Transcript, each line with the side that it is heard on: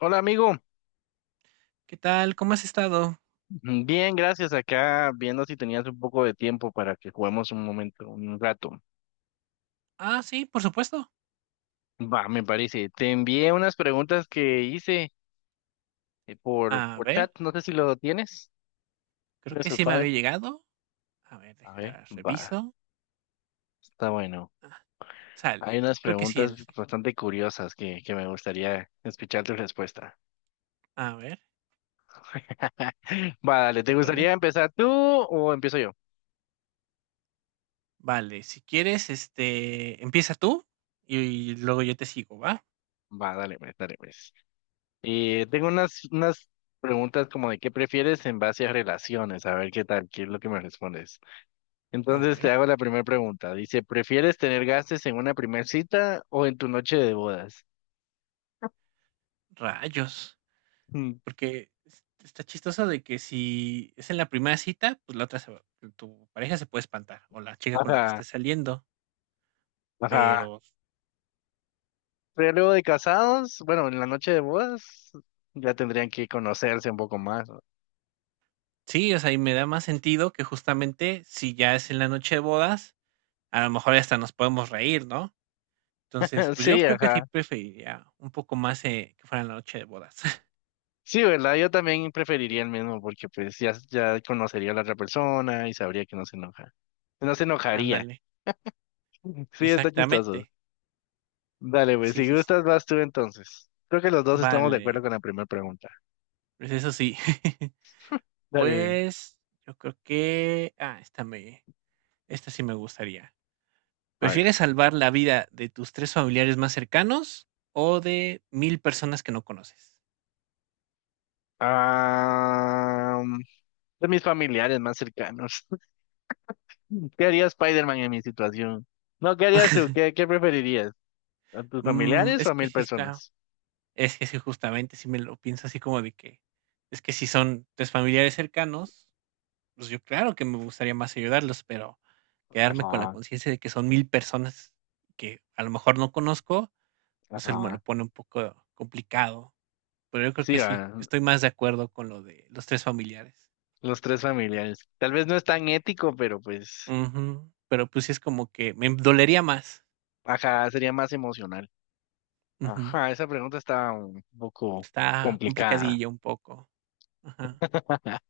left: Hola amigo,
right: ¿Qué tal? ¿Cómo has estado?
left: bien, gracias. Acá viendo si tenías un poco de tiempo para que juguemos un momento, un rato.
right: Ah, sí, por supuesto.
left: Va, me parece. Te envié unas preguntas que hice por,
right: A
left: por
right: ver,
left: chat, no sé si lo tienes.
right: creo
left: ¿Tienes
right: que
left: el
right: sí me había
left: file?
right: llegado. A ver,
left: A ver,
right: deja,
left: va,
right: reviso.
left: está bueno. Hay
right: Sale.
left: unas
right: Creo que sí,
left: preguntas
right: enlace.
left: bastante curiosas que me gustaría escuchar tu respuesta.
right: A ver,
left: Va, dale,
right: te
left: ¿te
right: volé.
left: gustaría empezar tú o empiezo yo?
right: Vale, si quieres, empieza tú y, luego yo te sigo, ¿va?
left: Va, dale, pues, dale, pues. Y tengo unas preguntas como de qué prefieres en base a relaciones, a ver qué tal, qué es lo que me respondes.
right: A
left: Entonces te
right: ver,
left: hago la primera pregunta. Dice, ¿prefieres tener gases en una primera cita o en tu noche de bodas?
right: rayos.
left: Mm.
right: Porque está chistoso de que si es en la primera cita, pues la otra, tu pareja se puede espantar o la chica con la que
left: Ajá,
right: estés saliendo.
left: ajá.
right: Pero
left: Pero luego de casados, bueno, en la noche de bodas ya tendrían que conocerse un poco más, ¿no?
right: sí, o sea, y me da más sentido que justamente si ya es en la noche de bodas a lo mejor hasta nos podemos reír, ¿no? Entonces, pues yo
left: Sí,
right: creo que sí
left: ajá.
right: preferiría un poco más que fuera la noche de bodas.
left: Sí, ¿verdad? Yo también preferiría el mismo porque pues ya conocería a la otra persona y sabría que no se enoja. No se enojaría.
right: Ándale,
left: Sí, está chistoso.
right: exactamente.
left: Dale, güey,
right: Sí,
left: si
right: sí, sí.
left: gustas, vas tú entonces. Creo que los dos estamos de acuerdo
right: Vale,
left: con la primera pregunta.
right: pues eso sí.
left: Dale, güey.
right: Pues yo creo que... Ah, esta me... Esta sí me gustaría.
left: A ver.
right: ¿Prefieres salvar la vida de tus tres familiares más cercanos o de 1.000 personas que no conoces?
left: Ah, de mis familiares más cercanos. ¿Qué haría Spider-Man en mi situación? No, ¿qué harías tú? ¿Qué preferirías? ¿A tus familiares o
right: Es
left: a
right: que
left: 1.000
right: sí está.
left: personas?
right: Es que sí, justamente, si me lo pienso así como de que. Es que si son tres familiares cercanos, pues yo claro que me gustaría más ayudarlos, pero quedarme con la
left: Ajá,
right: conciencia de que son 1.000 personas que a lo mejor no conozco, pues él me lo
left: ajá.
right: pone un poco complicado. Pero yo creo
left: Sí,
right: que sí,
left: a
right: estoy más de acuerdo con lo de los tres familiares.
left: los tres familiares. Tal vez no es tan ético, pero pues,
right: Ujú, pero pues sí es como que me dolería más.
left: ajá, sería más emocional.
right: Ujú,
left: Ajá, esa pregunta está un poco
right: está
left: complicada.
right: complicadillo un poco. Ajá,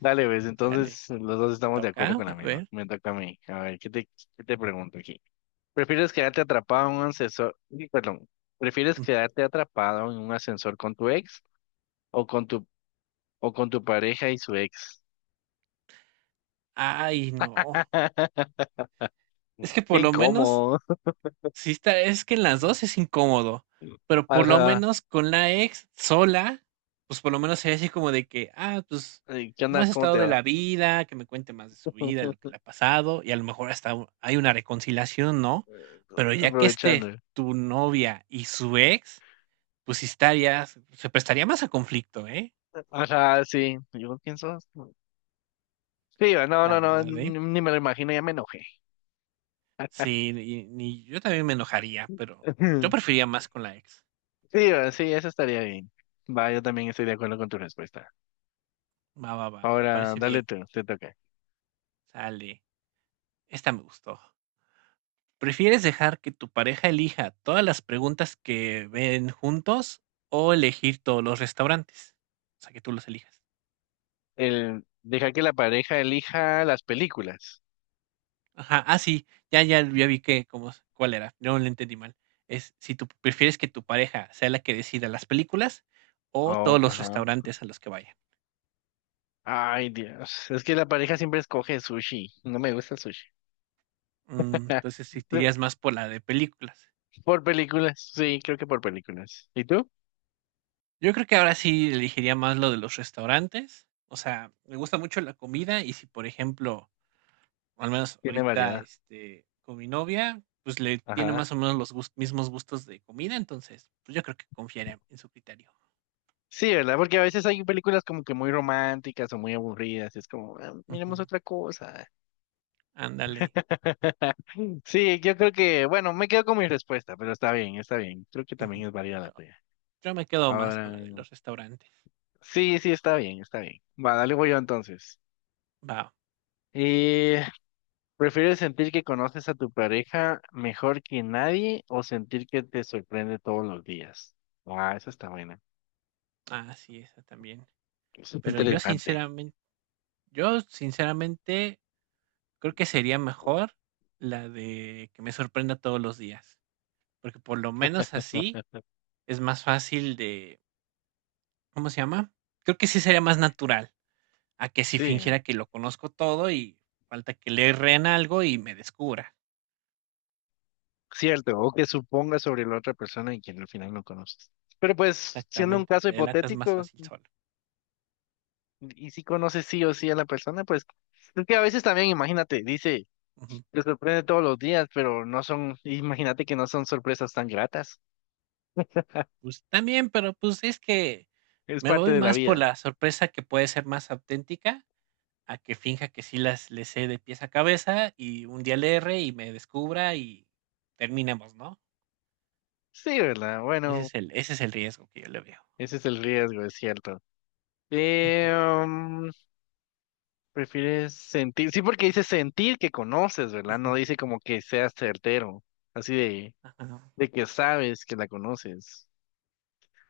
left: Dale, ves,
right: sale,
left: entonces los dos
right: te
left: estamos de acuerdo
right: toca,
left: con la
right: a
left: misma.
right: ver.
left: Me toca a mí. A ver, ¿qué te pregunto aquí? ¿Prefieres quedarte atrapado en un ascensor? Uy, perdón. ¿Prefieres
right: Ujú.
left: quedarte atrapado en un ascensor con tu ex o con tu o con tu pareja y su ex?
right: Ay, no. Es que
left: Qué
right: por lo menos
left: incómodo.
right: sí está, es que en las dos es incómodo, pero por lo
left: Ajá.
right: menos con la ex sola, pues por lo menos sería así como de que, ah, pues,
left: Ay, ¿qué
right: ¿cómo
left: onda?
right: has
left: ¿Cómo
right: estado
left: te
right: de
left: va?
right: la vida? Que me cuente más de su vida, lo que le ha pasado, y a lo mejor hasta hay una reconciliación, ¿no? Pero ya que esté
left: Aprovechando.
right: tu novia y su ex, pues sí estaría, se prestaría más a conflicto, ¿eh?
left: Ajá, sí. ¿Yo quién sos? Sí, no,
right: La
left: no, no,
right: verdad,
left: ni
right: ¿eh?
left: ni me lo imagino, ya me enojé.
right: Sí, y, ni yo también me enojaría, pero yo preferiría más con la ex.
left: Sí, va, sí, eso estaría bien. Va, yo también estoy de acuerdo con tu respuesta.
right: Va, va, va, me
left: Ahora,
right: parece
left: dale
right: bien.
left: tú, te toca.
right: Sale. Esta me gustó. ¿Prefieres dejar que tu pareja elija todas las preguntas que ven juntos o elegir todos los restaurantes? O sea, que tú los elijas.
left: Deja que la pareja elija las películas.
right: Ajá, ah, sí, ya, ya, ya vi que, cómo, cuál era, no lo entendí mal. Es si tú prefieres que tu pareja sea la que decida las películas o
left: Oh,
right: todos los
left: ajá.
right: restaurantes a los que vaya.
left: Ay, Dios. Es que la pareja siempre escoge sushi. No me gusta el sushi.
right: Mm, entonces, si te irías más por la de películas.
left: Por películas, sí, creo que por películas. ¿Y tú?
right: Yo creo que ahora sí elegiría más lo de los restaurantes. O sea, me gusta mucho la comida y si, por ejemplo, al menos
left: Tiene
right: ahorita,
left: variedad.
right: con mi novia, pues, le tiene
left: Ajá.
right: más o menos los gus mismos gustos de comida, entonces, pues, yo creo que confiaré en su criterio.
left: Sí, ¿verdad? Porque a veces hay películas como que muy románticas o muy aburridas, y es como, "Ah,
right: Ujú,
left: miremos otra cosa."
right: ándale,
left: Sí, yo creo que, bueno, me quedo con mi respuesta, pero está bien, está bien. Creo que
right: ujú.
left: también es válida la
right: Yo
left: tuya.
right: yo me quedo más con
left: Ahora,
right: la de los restaurantes.
left: sí, sí, está bien, está bien. Va, dale, voy yo entonces.
right: Va,
left: Eh, ¿Prefieres sentir que conoces a tu pareja mejor que nadie o sentir que te sorprende todos los días? Ah, esa está buena.
right: ah sí esa también. Pero yo
left: Interesante.
right: sinceramente yo sinceramente creo que sería mejor la de que me sorprenda todos los días, porque por lo menos así es más fácil de, ¿cómo se llama? Creo que sí sería más natural. A que si
left: Sí,
right: fingiera que lo conozco todo y falta que le erren algo y me descubra.
left: cierto, o que supongas sobre la otra persona y que al final no conoces. Pero pues, siendo un
right: Exactamente,
left: caso
right: te delatas más
left: hipotético,
right: fácil solo.
left: Y si conoces sí o sí a la persona, pues es que a veces también, imagínate, dice,
right: Ujú.
left: te sorprende todos los días, pero no son, imagínate que no son sorpresas tan gratas.
right: Pues, también, pero, pues, es que
left: Es
right: me
left: parte
right: voy
left: de la
right: más por
left: vida.
right: la sorpresa que puede ser más auténtica, a que finja que sí las le sé de pies a cabeza y un día le erre y me descubra y terminemos, ¿no?
left: Sí, ¿verdad? Bueno,
right: Ese es el riesgo que yo le veo.
left: ese es el riesgo, es cierto. Eh,
right: Ujú,
left: mm, prefieres sentir, sí, porque dice sentir que conoces, ¿verdad?
right: ujú,
left: No dice como que seas certero, así de,
right: ajá,
left: de que sabes que la conoces.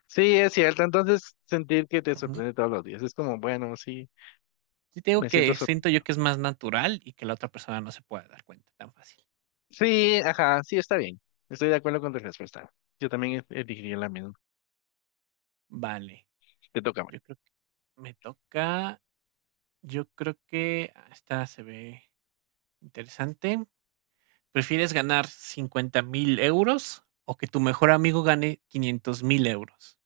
left: Sí, es cierto. Entonces, sentir que te
right: ujú.
left: sorprende todos los días es como, bueno, sí,
right: Sí te
left: me
right: digo
left: siento
right: que siento yo
left: sorprendido.
right: que es más natural y que la otra persona no se pueda dar cuenta tan fácil.
left: Sí, ajá, sí, está bien. Estoy de acuerdo con tu respuesta. Yo también elegiría la misma.
right: Vale.
left: Te toca. Mike.
right: Yo creo que me toca. Yo creo que esta se ve interesante. ¿Prefieres ganar 50.000 euros o que tu mejor amigo gane 500.000 euros?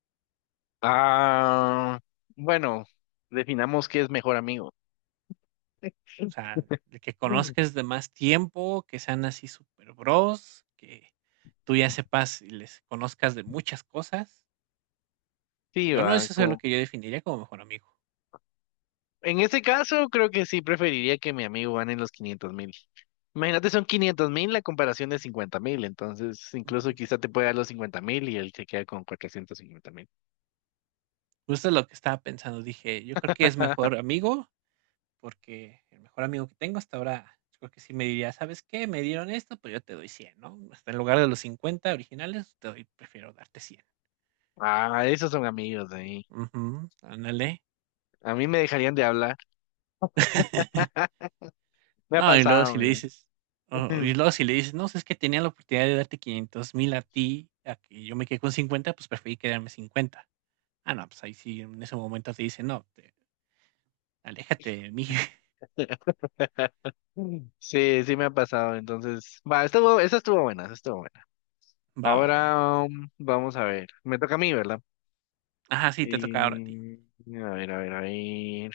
left: Ah, bueno, definamos qué es mejor amigo.
right: O sea, el que
left: Mm.
right: conozcas de más tiempo, que sean así super bros, que tú ya sepas y les conozcas de muchas cosas.
left: Sí,
right: Yo no,
left: va,
right: eso es lo
left: como...
right: que yo definiría como mejor amigo.
left: En ese caso, creo que sí preferiría que mi amigo gane los 500.000. Imagínate, son 500.000 la comparación de 50.000. Entonces,
right: Ujú.
left: incluso quizá te puede dar los 50.000 y él se queda con 450.000.
right: Justo lo que estaba pensando, dije, yo creo que es mejor amigo porque el mejor amigo que tengo hasta ahora, yo creo que sí me diría, ¿sabes qué? Me dieron esto, pues yo te doy cien, ¿no? Hasta en lugar de los 50 originales, te doy, prefiero darte cien.
left: Ah, esos son amigos ahí.
right: Ujú, ándale.
left: A mí me dejarían de hablar. Me ha
right: No,
left: pasado, mira.
right: y luego si le dices, no, es que tenía la oportunidad de darte 500.000 a ti, a que yo me quedé con 50 pues preferí quedarme cincuenta. Ah, no, pues ahí sí, en ese momento te dice, no, aléjate de mí,
left: Mm. Sí, sí me ha pasado. Entonces, va, estuvo, esa estuvo buena, esa estuvo buena.
right: va, va, va.
left: Ahora vamos a ver. Me toca a mí, ¿verdad?
right: Ajá, sí, te toca ahora a ti.
left: Y, a ver, a ver, a ver.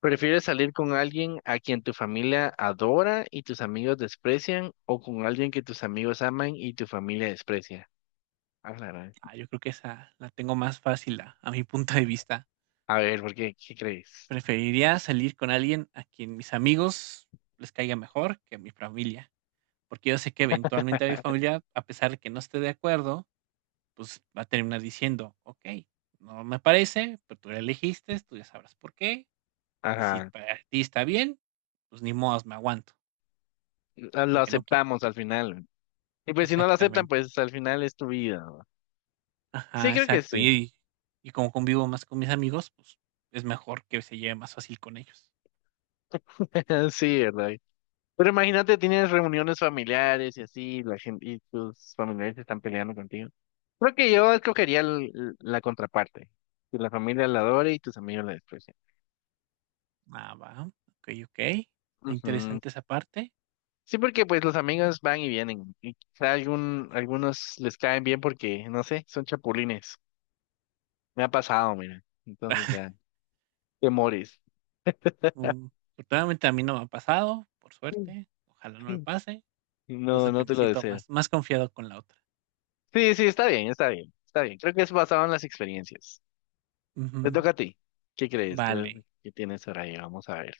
left: ¿Prefieres salir con alguien a quien tu familia adora y tus amigos desprecian o con alguien que tus amigos aman y tu familia desprecia? Ah, la gran.
right: Ah, yo creo que esa la tengo más fácil a mi punto de vista.
left: A ver, ¿por qué? ¿Qué crees?
right: Preferiría salir con alguien a quien mis amigos les caiga mejor que a mi familia, porque yo sé que eventualmente a mi familia, a pesar de que no esté de acuerdo, pues va a terminar diciendo, ok, no me parece, pero tú la elegiste, tú ya sabrás por qué, y si
left: Ajá.
right: para ti está bien, pues ni modos, me aguanto,
left: Lo
right: aunque no quiera.
left: aceptamos al final. Y pues si no lo aceptan,
right: Exactamente.
left: pues al final es tu vida, ¿no? Sí,
right: Ajá,
left: creo que
right: exacto.
left: sí.
right: Y como convivo más con mis amigos, pues es mejor que se lleve más fácil con ellos.
left: Sí, ¿verdad? Pero imagínate, tienes reuniones familiares y así, la gente, y tus familiares están peleando contigo. Creo que yo escogería la contraparte, que la familia la adore y tus amigos la desprecian.
right: Ah, va. Ok, ok. Está
left: Ujú.
right: interesante esa parte.
left: Sí, porque pues los amigos van y vienen, y quizá algunos les caen bien porque, no sé, son chapulines. Me ha pasado, mira. Entonces ya, te morís.
right: Mm, afortunadamente a mí no me ha pasado, por suerte, ojalá no me pase,
left: No,
right: entonces
left: no
right: que
left: te
right: me
left: lo
right: siento
left: deseo.
right: más, más confiado con la otra.
left: Sí, sí, está bien, está bien, está bien. Creo que es basado en las experiencias. Te
right: Ujú,
left: toca a ti. ¿Qué crees? A ver,
right: vale,
left: ¿qué tienes por ahí? Vamos a ver.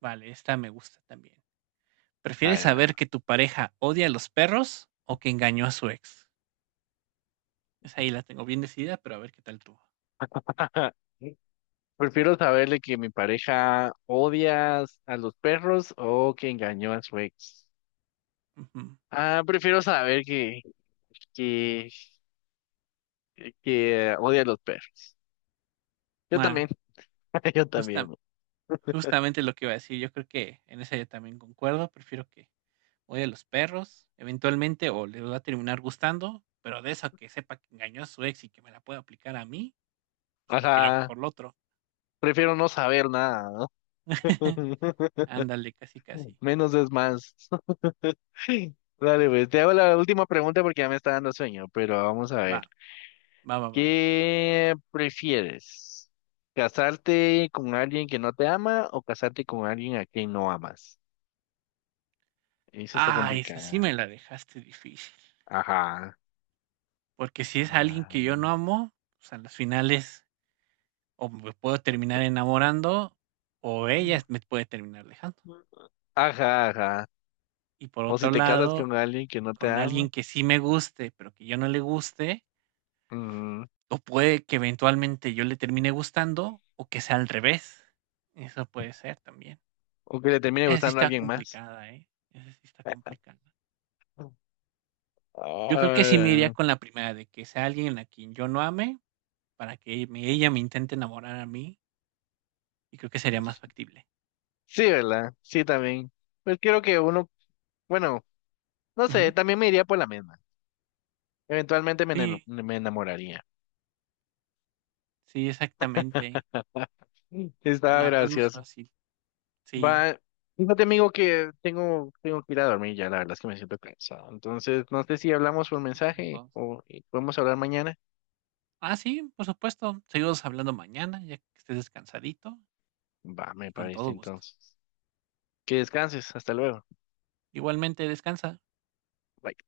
right: vale, esta me gusta también.
left: A
right: ¿Prefieres
left: ver, a ver.
right: saber que tu pareja odia a los perros o que engañó a su ex? Esa ahí la tengo bien decidida, pero a ver qué tal tú.
left: Prefiero saberle que mi pareja odia a los perros o que engañó a su ex.
right: Ujú.
left: Ah, prefiero saber que, que odia a los perros. Yo también,
right: Ah,
left: yo
right: justa-
left: también.
right: justamente lo que iba a decir, yo creo que en esa yo también concuerdo, prefiero que odie a los perros, eventualmente, o le va a terminar gustando, pero de eso a que sepa que engañó a su ex y que me la pueda aplicar a mí, pues
left: O
right: prefiero
left: sea,
right: mejor lo otro.
left: prefiero no saber nada, ¿no?
right: Ándale, casi, casi.
left: Menos es más. Dale, pues, te hago la última pregunta porque ya me está dando sueño, pero vamos a
right: Va,
left: ver.
right: va, va, va.
left: ¿Qué prefieres? ¿Casarte con alguien que no te ama o casarte con alguien a quien no amas? Eso está
right: Ah, esa sí
left: complicada.
right: me la dejaste difícil.
left: Ajá.
right: Porque si es alguien que yo no
left: Ay.
right: amo, pues a las finales o me puedo terminar enamorando o ella me puede terminar dejando.
left: Ajá, ajá.
right: Y por
left: O si
right: otro
left: te casas
right: lado,
left: con alguien que no te
right: con
left: ama.
right: alguien que sí me guste, pero que yo no le guste,
left: Mm.
right: o puede que eventualmente yo le termine gustando o que sea al revés. Eso puede ser también.
left: O que le termine
right: Esa sí
left: gustando a
right: está
left: alguien más.
right: complicada, ¿eh? Esa sí está complicada. Yo creo que sí me iría
left: Ah,
right: con la primera, de que sea alguien a quien yo no ame, para que me ella me intente enamorar a mí, y creo que sería más factible.
left: sí, ¿verdad? Sí, también. Pues creo que uno, bueno, no sé,
right: Ujú.
left: también me iría por la misma. Eventualmente
right: Sí,
left: me enamoraría.
right: sí, exactamente. Es
left: Estaba
right: más es más
left: gracioso.
right: fácil. Sí,
left: Va, fíjate amigo que tengo que ir a dormir ya, la verdad es que me siento cansado. Entonces, no sé si hablamos por
right: lo hacemos
left: mensaje
right: 2.
left: o y podemos hablar mañana.
right: Ah, sí, por supuesto. Seguimos hablando mañana, ya que estés descansadito
left: Va, me
right: y con
left: parece
right: todo gusto.
left: entonces. Que descanses, hasta luego.
right: Igualmente, descansa.
left: Bye.